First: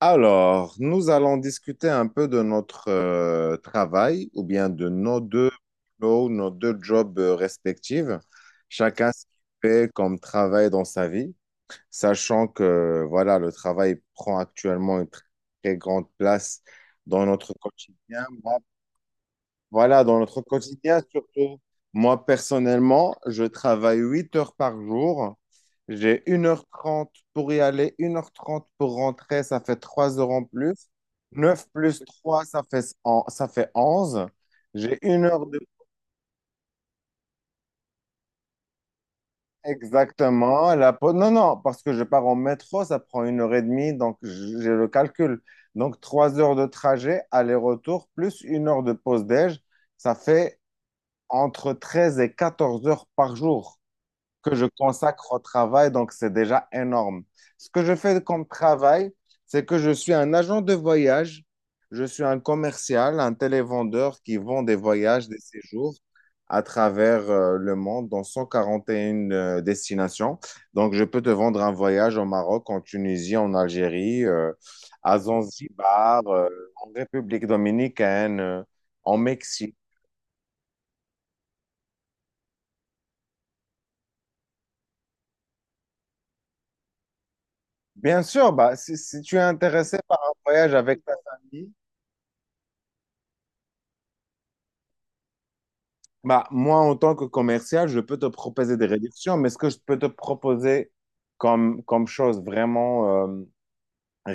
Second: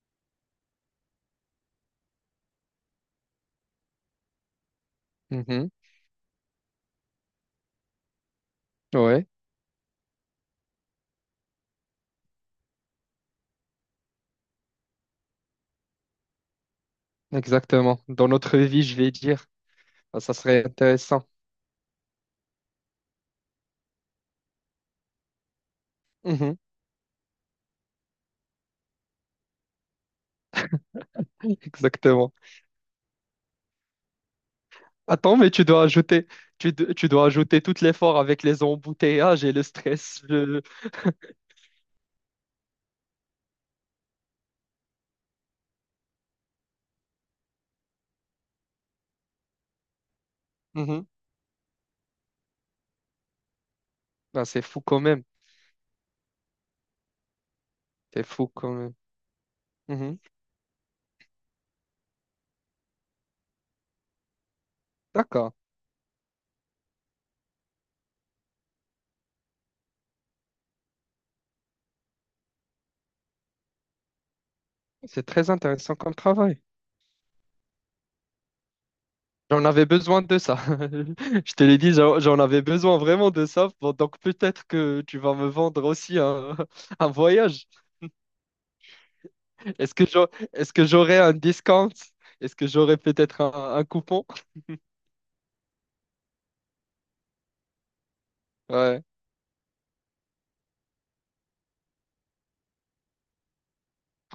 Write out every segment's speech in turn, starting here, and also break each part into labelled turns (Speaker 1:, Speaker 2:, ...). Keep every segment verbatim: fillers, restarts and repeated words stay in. Speaker 1: Alors, nous allons discuter un peu de notre euh, travail ou bien de nos deux
Speaker 2: Mhm.
Speaker 1: boulots, nos deux jobs euh, respectifs. Chacun ce
Speaker 2: Ouais,
Speaker 1: qu'il fait comme travail dans sa vie, sachant que voilà, le travail prend actuellement une très, très grande place dans notre
Speaker 2: exactement.
Speaker 1: quotidien.
Speaker 2: Dans notre vie, je vais dire.
Speaker 1: Voilà, dans
Speaker 2: Ah, ça
Speaker 1: notre
Speaker 2: serait
Speaker 1: quotidien,
Speaker 2: intéressant.
Speaker 1: surtout, moi personnellement, je travaille huit heures par jour. J'ai une
Speaker 2: Mhm.
Speaker 1: heure trente pour y aller, une heure trente pour rentrer, ça fait trois heures en plus. Neuf plus
Speaker 2: Exactement.
Speaker 1: trois ça fait, en- ça fait onze. J'ai une
Speaker 2: Attends,
Speaker 1: heure
Speaker 2: mais
Speaker 1: de...
Speaker 2: tu dois ajouter, tu, do- tu dois ajouter tout l'effort avec les embouteillages et le stress. je-
Speaker 1: Exactement. La... pau- Non, non, parce que je pars en métro, ça prend une heure et demie, donc j- j'ai le calcul. Donc trois heures de trajet, aller-retour, plus une heure de pause déj, ça fait
Speaker 2: Mhm.
Speaker 1: entre treize et quatorze heures par jour
Speaker 2: Ah,
Speaker 1: que
Speaker 2: c'est
Speaker 1: je
Speaker 2: fou quand même.
Speaker 1: consacre au travail, donc c'est déjà énorme. Ce que je fais
Speaker 2: C'est fou
Speaker 1: comme
Speaker 2: quand même.
Speaker 1: travail, c'est que je suis
Speaker 2: Mhm.
Speaker 1: un agent de voyage, je suis un commercial, un télévendeur qui vend des voyages, des
Speaker 2: D'accord.
Speaker 1: séjours à travers euh, le monde dans cent quarante et une euh, destinations. Donc, je peux te vendre un voyage au Maroc, en Tunisie, en Algérie, euh, à
Speaker 2: C'est très intéressant comme
Speaker 1: Zanzibar, euh,
Speaker 2: travail.
Speaker 1: en République dominicaine, euh, en
Speaker 2: J'en
Speaker 1: Mexique.
Speaker 2: avais besoin de ça. Je te l'ai dit, j'en j'en avais besoin vraiment de ça. Bon, donc peut-être que tu vas me vendre aussi un, un voyage.
Speaker 1: Bien sûr, bah, si, si tu es
Speaker 2: Est-ce
Speaker 1: intéressé
Speaker 2: que
Speaker 1: par
Speaker 2: j'aurais,
Speaker 1: un
Speaker 2: est-ce
Speaker 1: voyage
Speaker 2: que
Speaker 1: avec ta
Speaker 2: j'aurais un
Speaker 1: famille.
Speaker 2: discount? Est-ce que j'aurais peut-être un, un coupon?
Speaker 1: Bah, moi, en tant que commercial, je peux te proposer des
Speaker 2: Ouais,
Speaker 1: réductions, mais ce que je peux te proposer comme, comme chose vraiment euh,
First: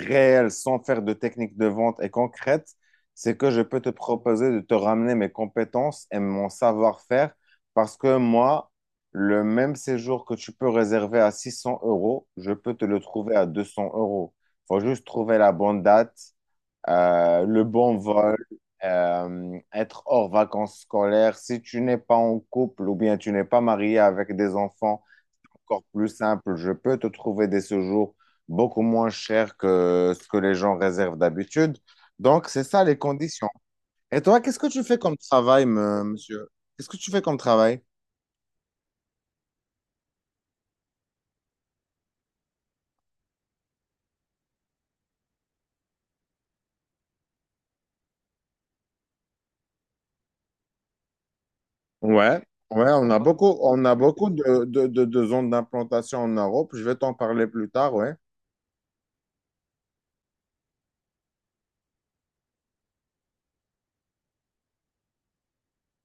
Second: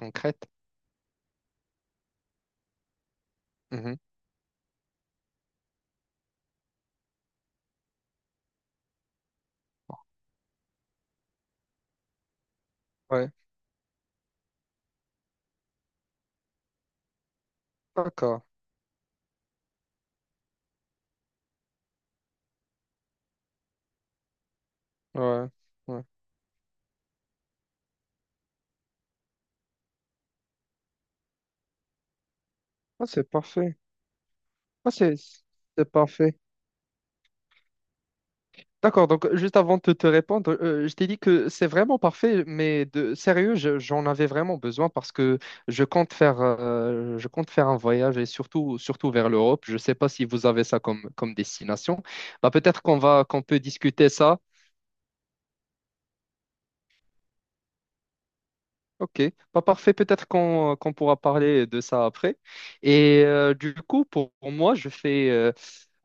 Speaker 2: en Crète.
Speaker 1: sans faire de technique de vente et concrète, c'est que je peux te
Speaker 2: Mhm.
Speaker 1: proposer de te ramener mes compétences et mon savoir-faire, parce que moi, le même séjour que tu peux réserver à six cents euros, je peux te le
Speaker 2: Ouais,
Speaker 1: trouver à deux cents euros. Faut juste trouver la bonne date, euh, le bon vol,
Speaker 2: d'accord.
Speaker 1: euh, être hors vacances scolaires. Si tu n'es pas en couple ou bien tu n'es pas marié avec des enfants,
Speaker 2: Ouais,
Speaker 1: encore
Speaker 2: ouais.
Speaker 1: plus simple, je peux te trouver des séjours beaucoup moins chers que ce que les gens réservent d'habitude. Donc, c'est ça les
Speaker 2: Ah, c'est
Speaker 1: conditions.
Speaker 2: parfait.
Speaker 1: Et toi, qu'est-ce que tu
Speaker 2: Ah,
Speaker 1: fais
Speaker 2: c'est
Speaker 1: comme travail,
Speaker 2: c'est
Speaker 1: me-
Speaker 2: parfait.
Speaker 1: monsieur? Qu'est-ce que tu fais comme travail?
Speaker 2: D'accord, donc juste avant de te répondre, euh, je t'ai dit que c'est vraiment parfait, mais de sérieux, je- j'en avais vraiment besoin parce que je compte faire, euh, je compte faire un voyage et surtout, surtout vers l'Europe. Je ne sais pas si vous avez ça comme, comme destination.
Speaker 1: Ouais,
Speaker 2: Bah, peut-être
Speaker 1: ouais,
Speaker 2: qu'on
Speaker 1: on a
Speaker 2: va, qu'on
Speaker 1: beaucoup,
Speaker 2: peut
Speaker 1: on a
Speaker 2: discuter
Speaker 1: beaucoup
Speaker 2: ça.
Speaker 1: de, de, de, de zones d'implantation en Europe. Je vais t'en parler plus tard, ouais.
Speaker 2: Ok, pas parfait, peut-être qu'on qu'on pourra parler de ça après. Et euh, du coup, pour, pour moi, je fais, euh,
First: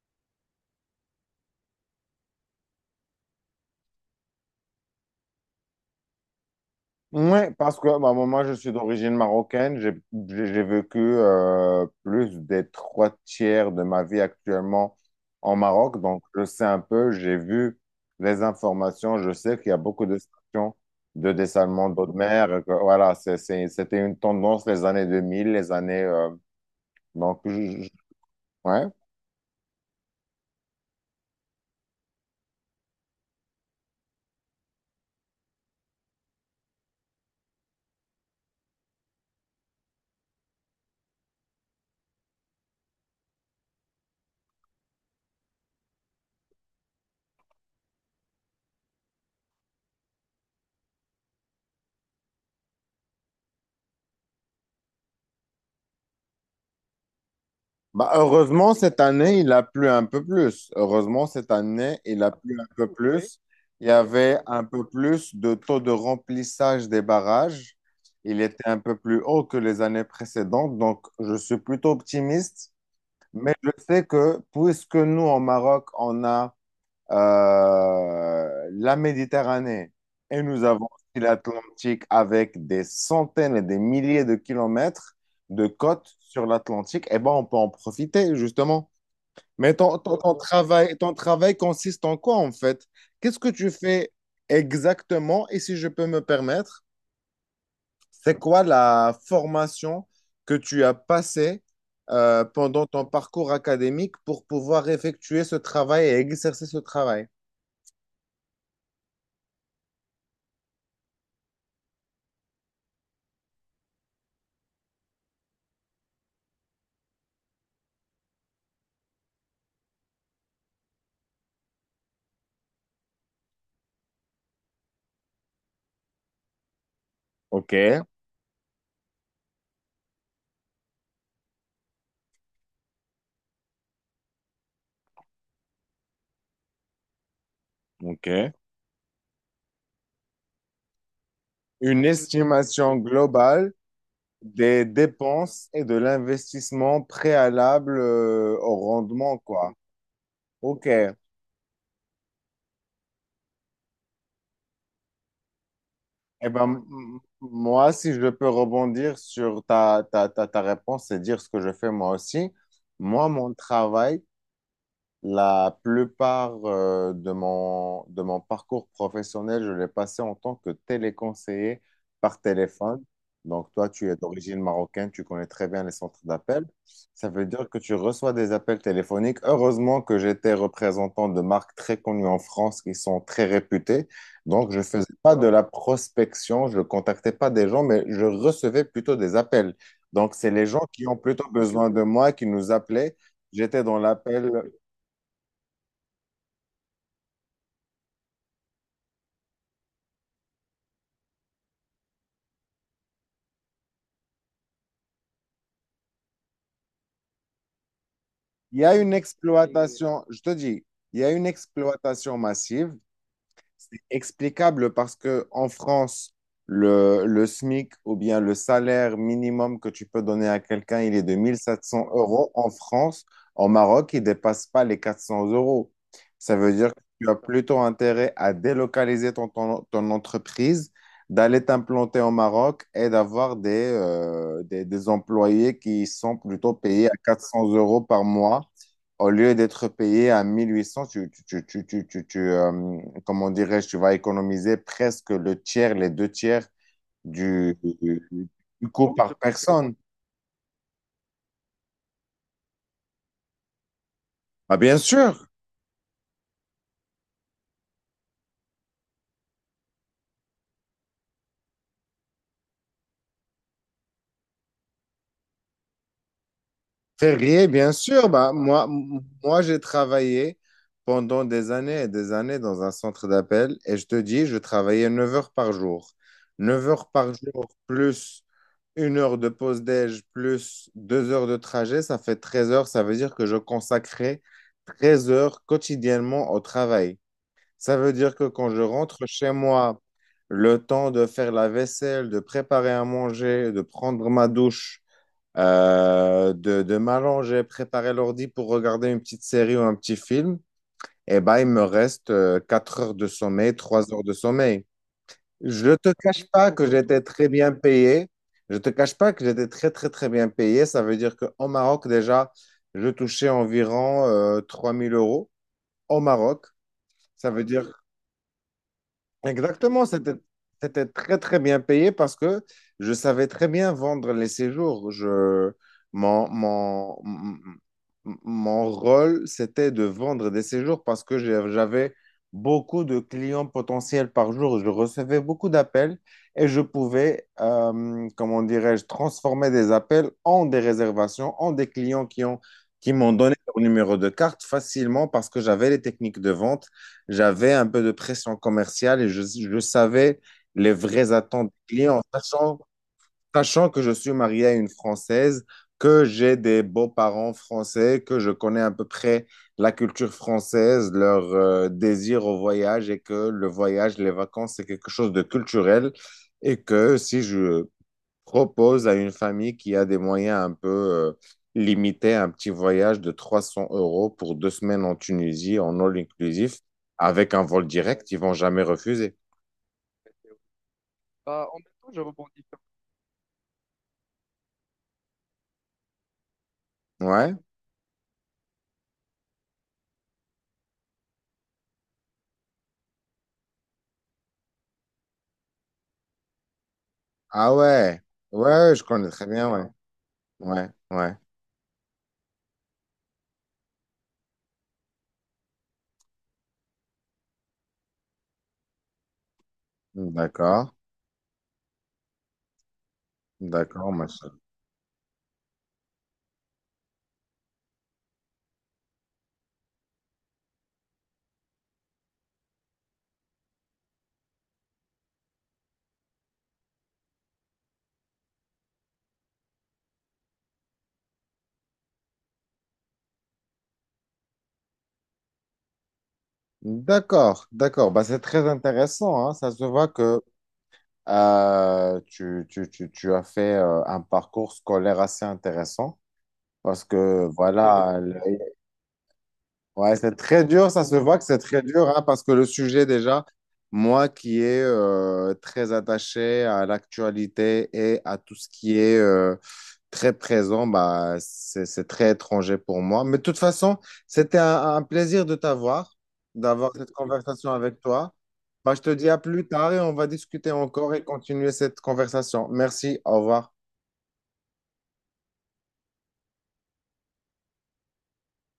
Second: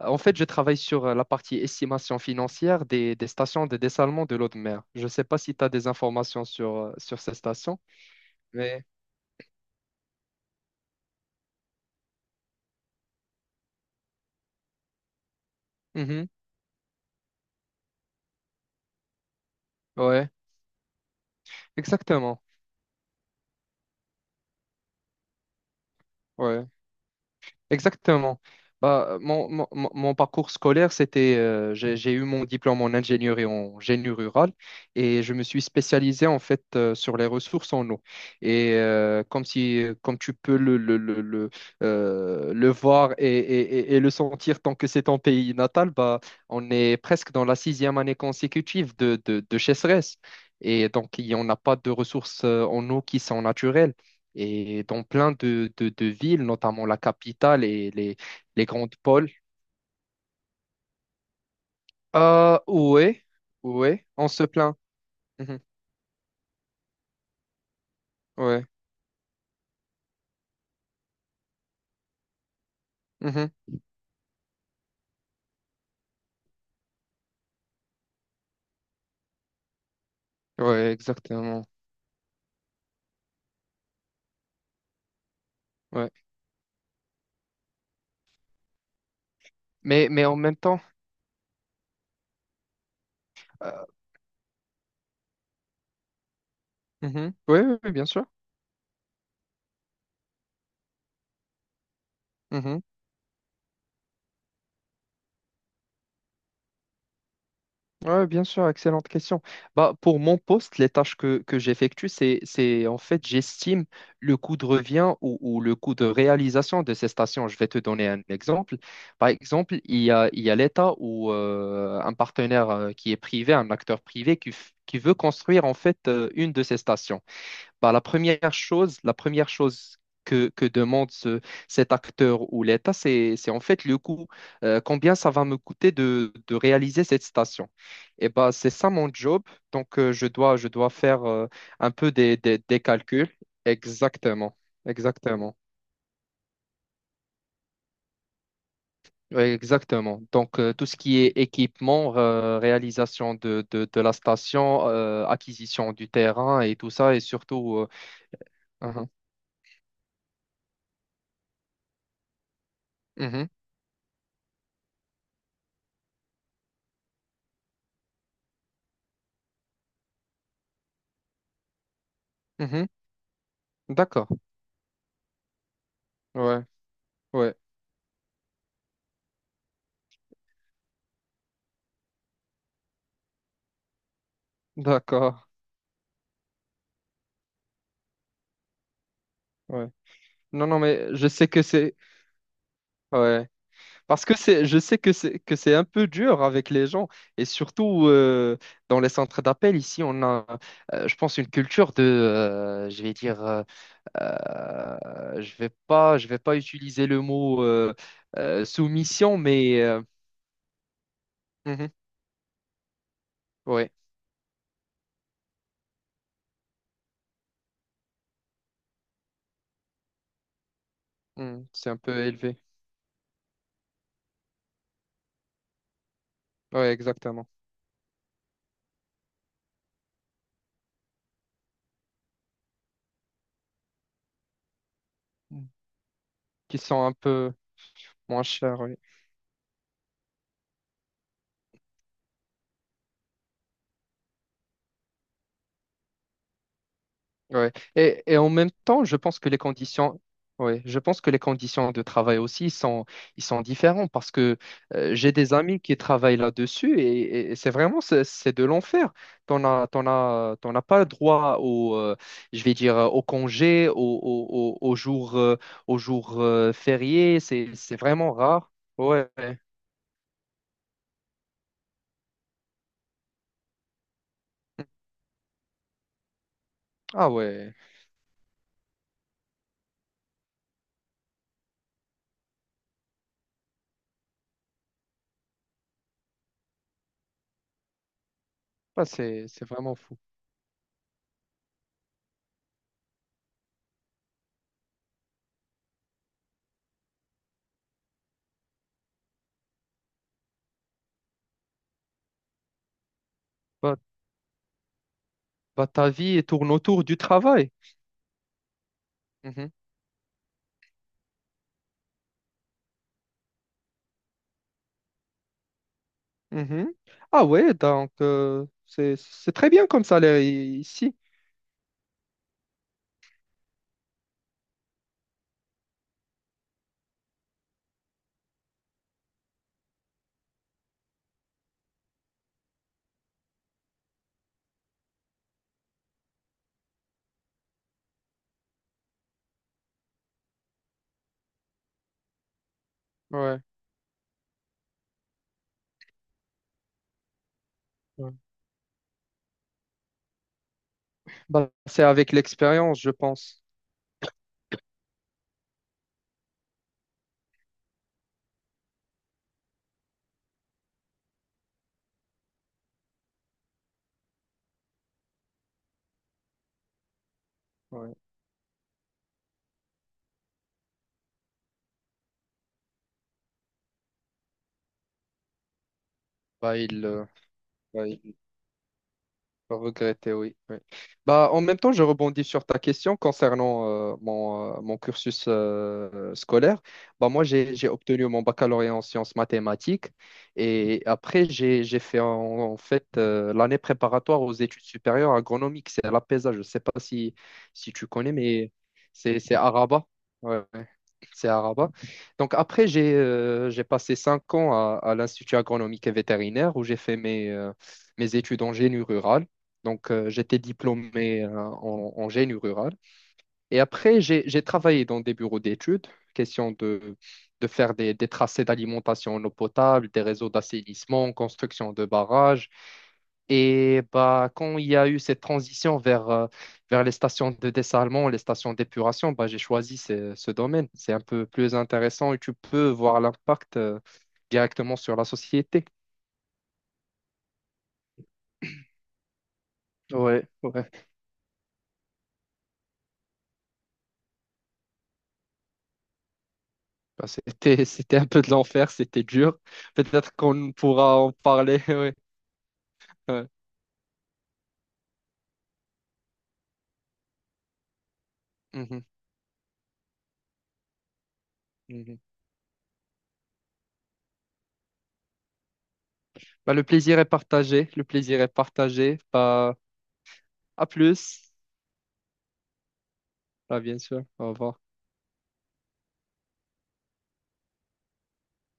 Speaker 2: en fait, je travaille sur euh, la partie estimation financière des, des stations de dessalement de l'eau de mer. Je ne sais pas si tu as des informations sur, euh, sur ces
Speaker 1: Oui, parce
Speaker 2: stations,
Speaker 1: que bah, moi, moi, je suis
Speaker 2: mais
Speaker 1: d'origine marocaine. J'ai j'ai- j'ai vécu euh, plus des trois tiers de ma vie actuellement en Maroc. Donc,
Speaker 2: mhm.
Speaker 1: je sais un peu, j'ai vu les informations. Je sais qu'il y a beaucoup de
Speaker 2: Ouais,
Speaker 1: stations de dessalement d'eau de
Speaker 2: exactement.
Speaker 1: mer, et que, voilà, c'est- c'est- c'était une tendance les années deux mille, les années. Euh,
Speaker 2: Ouais.
Speaker 1: donc, je- je-
Speaker 2: Exactement.
Speaker 1: ouais.
Speaker 2: Bah, euh, mon, mon- mon- mon parcours scolaire, c'était, euh, j'ai, j'ai eu mon diplôme en ingénierie en génie rural et je me suis spécialisé en fait euh, sur les ressources en eau. Et euh, comme si, euh, comme tu peux le, le, le, le, euh, le voir et, et- et- et le sentir tant que c'est ton pays natal, bah, on est presque dans la sixième année consécutive de, de, de sécheresse. Et donc, il n'y en a pas de ressources euh, en eau qui sont naturelles. Et dans plein de, de- de villes, notamment la capitale et
Speaker 1: Bah,
Speaker 2: les, les
Speaker 1: heureusement,
Speaker 2: grandes
Speaker 1: cette
Speaker 2: pôles.
Speaker 1: année, il a plu un peu plus. Heureusement, cette année, il a plu
Speaker 2: Ah,
Speaker 1: un peu
Speaker 2: ouais,
Speaker 1: plus. Il y
Speaker 2: ouais, on
Speaker 1: avait
Speaker 2: se
Speaker 1: un
Speaker 2: plaint.
Speaker 1: peu plus de
Speaker 2: Mhm,
Speaker 1: taux de remplissage des barrages. Il
Speaker 2: ouais,
Speaker 1: était un peu plus haut que les années précédentes, donc je suis plutôt optimiste.
Speaker 2: mhm,
Speaker 1: Mais je sais que puisque nous, en Maroc, on a euh, la Méditerranée, et nous avons
Speaker 2: ouais,
Speaker 1: aussi
Speaker 2: exactement.
Speaker 1: l'Atlantique avec des centaines et des milliers de kilomètres de côtes
Speaker 2: Ouais.
Speaker 1: sur l'Atlantique, eh ben, on peut en profiter, justement. Mais ton,
Speaker 2: Mais,
Speaker 1: ton-
Speaker 2: mais
Speaker 1: ton
Speaker 2: en même temps,
Speaker 1: travail, ton travail consiste en quoi, en fait? Qu'est-ce que tu
Speaker 2: euh,
Speaker 1: fais exactement? Et si je peux me permettre,
Speaker 2: mhm, ouais, ouais, ouais, bien sûr.
Speaker 1: c'est quoi la formation que tu as passée euh,
Speaker 2: Mhm.
Speaker 1: pendant ton parcours académique pour pouvoir effectuer ce travail et exercer ce travail?
Speaker 2: Ouais, bien sûr, excellente question. Bah, pour mon poste, les tâches que, que j'effectue, c'est, c'est en fait, j'estime le coût de revient ou, ou le coût de réalisation de ces stations. Je vais te donner un exemple. Par exemple, il y a, il y a l'État ou euh, un partenaire euh, qui est privé, un acteur privé qui, f- qui veut construire en fait euh, une de ces stations. Bah,
Speaker 1: OK.
Speaker 2: la première chose, la première chose que, que demande ce- cet acteur ou l'État, c'est, c'est en fait le coût. Euh, combien ça va me coûter de, de réaliser cette station? Et
Speaker 1: OK.
Speaker 2: bah, c'est ça mon job. Donc, euh, je dois, je dois faire euh, un
Speaker 1: Une
Speaker 2: peu des, des, des
Speaker 1: estimation
Speaker 2: calculs.
Speaker 1: globale
Speaker 2: Exactement.
Speaker 1: des
Speaker 2: Exactement.
Speaker 1: dépenses et de l'investissement préalable euh, au rendement,
Speaker 2: Ouais,
Speaker 1: quoi.
Speaker 2: exactement. Donc, euh, tout
Speaker 1: OK.
Speaker 2: ce
Speaker 1: Eh
Speaker 2: qui est équipement, euh, réalisation de, de, de la station, euh, acquisition du terrain
Speaker 1: ben,
Speaker 2: et
Speaker 1: m-
Speaker 2: tout ça,
Speaker 1: m-
Speaker 2: et surtout. euh,
Speaker 1: moi, si je peux
Speaker 2: Mhm.
Speaker 1: rebondir sur ta, ta, ta, ta réponse et dire ce que je fais moi aussi, moi,
Speaker 2: Mhm.
Speaker 1: mon travail, la plupart euh, de mon, de mon parcours professionnel, je l'ai passé en tant que téléconseiller par
Speaker 2: Mhm.
Speaker 1: téléphone. Donc, toi, tu es
Speaker 2: D'accord.
Speaker 1: d'origine marocaine, tu connais très bien les centres
Speaker 2: Ouais.
Speaker 1: d'appel. Ça veut
Speaker 2: Ouais.
Speaker 1: dire que tu reçois des appels téléphoniques. Heureusement que j'étais représentant de marques très connues en France qui sont très réputées. Donc, je ne faisais pas
Speaker 2: D'accord.
Speaker 1: de la prospection, je ne contactais pas des gens, mais je recevais plutôt des appels.
Speaker 2: Ouais.
Speaker 1: Donc, c'est les
Speaker 2: Non, non,
Speaker 1: gens qui
Speaker 2: mais
Speaker 1: ont
Speaker 2: je sais
Speaker 1: plutôt
Speaker 2: que
Speaker 1: besoin
Speaker 2: c'est.
Speaker 1: de moi qui nous appelaient.
Speaker 2: Ouais.
Speaker 1: J'étais dans
Speaker 2: Parce que
Speaker 1: l'appel.
Speaker 2: c'est, je sais que c'est que c'est un peu dur avec les gens. Et surtout euh, dans les centres d'appel, ici, on a, euh, je pense, une culture de, euh, je vais dire, euh, euh, je vais pas, je vais pas utiliser le mot euh, euh,
Speaker 1: Il y a une
Speaker 2: soumission, mais euh,
Speaker 1: exploitation, je te dis, il y a une
Speaker 2: mhm,
Speaker 1: exploitation massive.
Speaker 2: ouais,
Speaker 1: C'est explicable parce que en France, le, le SMIC ou bien le salaire minimum que tu peux donner à quelqu'un, il est de mille
Speaker 2: mhm,
Speaker 1: sept
Speaker 2: c'est un
Speaker 1: cents
Speaker 2: peu
Speaker 1: euros.
Speaker 2: élevé.
Speaker 1: En France, en Maroc, il ne dépasse pas les quatre cents euros. Ça veut
Speaker 2: Ouais,
Speaker 1: dire que tu as
Speaker 2: exactement.
Speaker 1: plutôt intérêt à délocaliser ton, ton, ton entreprise, d'aller t'implanter au Maroc et d'avoir des, euh, des, des
Speaker 2: Mm.
Speaker 1: employés qui sont plutôt
Speaker 2: Qui sont
Speaker 1: payés
Speaker 2: un
Speaker 1: à quatre
Speaker 2: peu
Speaker 1: cents euros par
Speaker 2: moins
Speaker 1: mois
Speaker 2: chers. Oui.
Speaker 1: au lieu d'être payé à mille huit cents, tu, tu, tu, tu, tu, tu- tu, euh, comment dirais-je, tu vas économiser presque le tiers, les deux tiers
Speaker 2: Ouais.
Speaker 1: du,
Speaker 2: Et, et
Speaker 1: du,
Speaker 2: en même
Speaker 1: du
Speaker 2: temps,
Speaker 1: coût
Speaker 2: je
Speaker 1: par
Speaker 2: pense que les
Speaker 1: personne.
Speaker 2: conditions, ouais, je pense que les conditions de travail aussi sont, ils sont différents parce que
Speaker 1: Ah, bien
Speaker 2: euh, j'ai
Speaker 1: sûr.
Speaker 2: des amis qui travaillent là-dessus et, et- et c'est vraiment c'est c'est de l'enfer. T'en as, t'en as, t'en as pas droit au, euh, je vais dire, euh, au congé, au, au, au, au jour, euh, au jour euh, férié.
Speaker 1: Férié,
Speaker 2: C'est,
Speaker 1: bien
Speaker 2: c'est
Speaker 1: sûr.
Speaker 2: vraiment
Speaker 1: Bah,
Speaker 2: rare.
Speaker 1: moi, m-
Speaker 2: Ouais.
Speaker 1: moi j'ai travaillé pendant des années et des années dans un centre d'appel et je te dis, je travaillais neuf heures par jour. Neuf heures
Speaker 2: Ah
Speaker 1: par jour
Speaker 2: ouais.
Speaker 1: plus une heure de pause déj plus deux heures de trajet, ça fait treize heures. Ça veut dire que je consacrais treize heures quotidiennement au travail. Ça veut dire que quand je
Speaker 2: Bah,
Speaker 1: rentre
Speaker 2: c'est,
Speaker 1: chez
Speaker 2: c'est vraiment
Speaker 1: moi,
Speaker 2: fou.
Speaker 1: le temps de faire la vaisselle, de préparer à manger, de prendre ma douche, euh, de, de m'allonger, préparer l'ordi pour regarder une petite série ou un petit film, eh ben, il me reste euh, quatre heures de sommeil,
Speaker 2: Bah,
Speaker 1: trois heures de sommeil. Je
Speaker 2: bah,
Speaker 1: ne te
Speaker 2: ta vie
Speaker 1: cache pas
Speaker 2: tourne
Speaker 1: que
Speaker 2: autour du
Speaker 1: j'étais très
Speaker 2: travail.
Speaker 1: bien payé. Je ne te cache pas que j'étais très, très, très bien payé. Ça veut dire qu'au Maroc, déjà, je touchais environ euh, trois mille euros au Maroc.
Speaker 2: Mhm. Ah
Speaker 1: Ça veut
Speaker 2: ouais,
Speaker 1: dire
Speaker 2: donc euh, c'est c'est très bien comme
Speaker 1: exactement, c'était,
Speaker 2: salaire i-
Speaker 1: c'était
Speaker 2: ici.
Speaker 1: très très bien payé parce que je savais très bien vendre les séjours. Je, mon, mon, m- m- mon rôle, c'était de vendre des séjours parce que j'ai- j'avais beaucoup de clients potentiels par jour. Je recevais beaucoup d'appels et je pouvais, euh, comment dirais-je, transformer des appels en des réservations, en des clients qui ont, qui m'ont donné
Speaker 2: Ouais.
Speaker 1: leur numéro de carte facilement parce que j'avais les techniques de vente, j'avais un peu de
Speaker 2: Ouais.
Speaker 1: pression commerciale et je, je savais les vraies
Speaker 2: Bah,
Speaker 1: attentes des
Speaker 2: c'est
Speaker 1: clients,
Speaker 2: avec
Speaker 1: sachant,
Speaker 2: l'expérience, je pense.
Speaker 1: sachant que je suis marié à une Française, que j'ai des beaux-parents français, que je connais à peu près la culture française, leur euh, désir au voyage, et que le voyage, les vacances, c'est quelque chose de culturel, et que si je
Speaker 2: Ouais.
Speaker 1: propose à une famille qui a des moyens un peu euh, limités un petit voyage de trois cents euros pour deux semaines en Tunisie, en all
Speaker 2: Bah,
Speaker 1: inclusif,
Speaker 2: il,
Speaker 1: avec un vol direct, ils vont jamais refuser.
Speaker 2: regretter, oui. Oui. Bah, en même temps, je rebondis sur ta question concernant euh, mon, euh, mon cursus euh, scolaire. Bah, moi,
Speaker 1: Ouais?
Speaker 2: j'ai, j'ai obtenu mon baccalauréat en sciences mathématiques et après, j'ai, j'ai fait en, en fait euh, l'année préparatoire aux études supérieures agronomiques. C'est à l'A P E S A, je ne sais pas si,
Speaker 1: Ah
Speaker 2: si tu
Speaker 1: ouais.
Speaker 2: connais, mais
Speaker 1: Ouais, je connais
Speaker 2: c'est
Speaker 1: très
Speaker 2: c'est
Speaker 1: bien,
Speaker 2: à
Speaker 1: ouais.
Speaker 2: Rabat. Ouais, ouais.
Speaker 1: Ouais, ouais.
Speaker 2: C'est à Rabat. Donc après, j'ai euh, j'ai passé cinq ans à, à l'Institut agronomique et vétérinaire où j'ai fait mes, euh, mes études en génie rural. Donc, euh, j'étais
Speaker 1: D'accord.
Speaker 2: diplômé euh, en, en génie rural. Et
Speaker 1: D'accord,
Speaker 2: après, j'ai
Speaker 1: machin.
Speaker 2: j'ai travaillé dans des bureaux d'études, question de, de faire des, des tracés d'alimentation en eau potable, des réseaux d'assainissement, construction de barrages. Et bah, quand il y a eu cette transition vers, euh, vers les stations de dessalement, les stations d'épuration, bah, j'ai choisi ce, ce domaine. C'est un peu plus intéressant et tu peux voir l'impact euh, directement sur la société.
Speaker 1: D'accord, d'accord. Bah, c'est très intéressant, hein. Ça se voit que
Speaker 2: Ouais, ouais.
Speaker 1: euh, tu, tu, tu, tu as fait euh, un parcours scolaire assez intéressant, parce
Speaker 2: Ben,
Speaker 1: que
Speaker 2: c'était, c'était
Speaker 1: voilà,
Speaker 2: un peu de l'enfer, c'était dur.
Speaker 1: ouais,
Speaker 2: Peut-être
Speaker 1: c'est très
Speaker 2: qu'on
Speaker 1: dur, ça se
Speaker 2: pourra en
Speaker 1: voit que c'est très
Speaker 2: parler.
Speaker 1: dur,
Speaker 2: Ouais,
Speaker 1: hein, parce que le sujet déjà,
Speaker 2: ouais.
Speaker 1: moi qui est euh, très attaché à l'actualité et à tout ce qui
Speaker 2: Mhm,
Speaker 1: est euh, très présent, bah, c'est, c'est
Speaker 2: mhm.
Speaker 1: très étranger pour moi. Mais de toute façon, c'était un, un plaisir de t'avoir,
Speaker 2: Ben, le
Speaker 1: d'avoir cette
Speaker 2: plaisir est
Speaker 1: conversation
Speaker 2: partagé.
Speaker 1: avec
Speaker 2: Le
Speaker 1: toi.
Speaker 2: plaisir est
Speaker 1: Bah, je te
Speaker 2: partagé.
Speaker 1: dis à plus
Speaker 2: Ben,
Speaker 1: tard et on va discuter
Speaker 2: à
Speaker 1: encore et
Speaker 2: plus.
Speaker 1: continuer cette conversation. Merci, au revoir.
Speaker 2: Ben, bien sûr. Au revoir.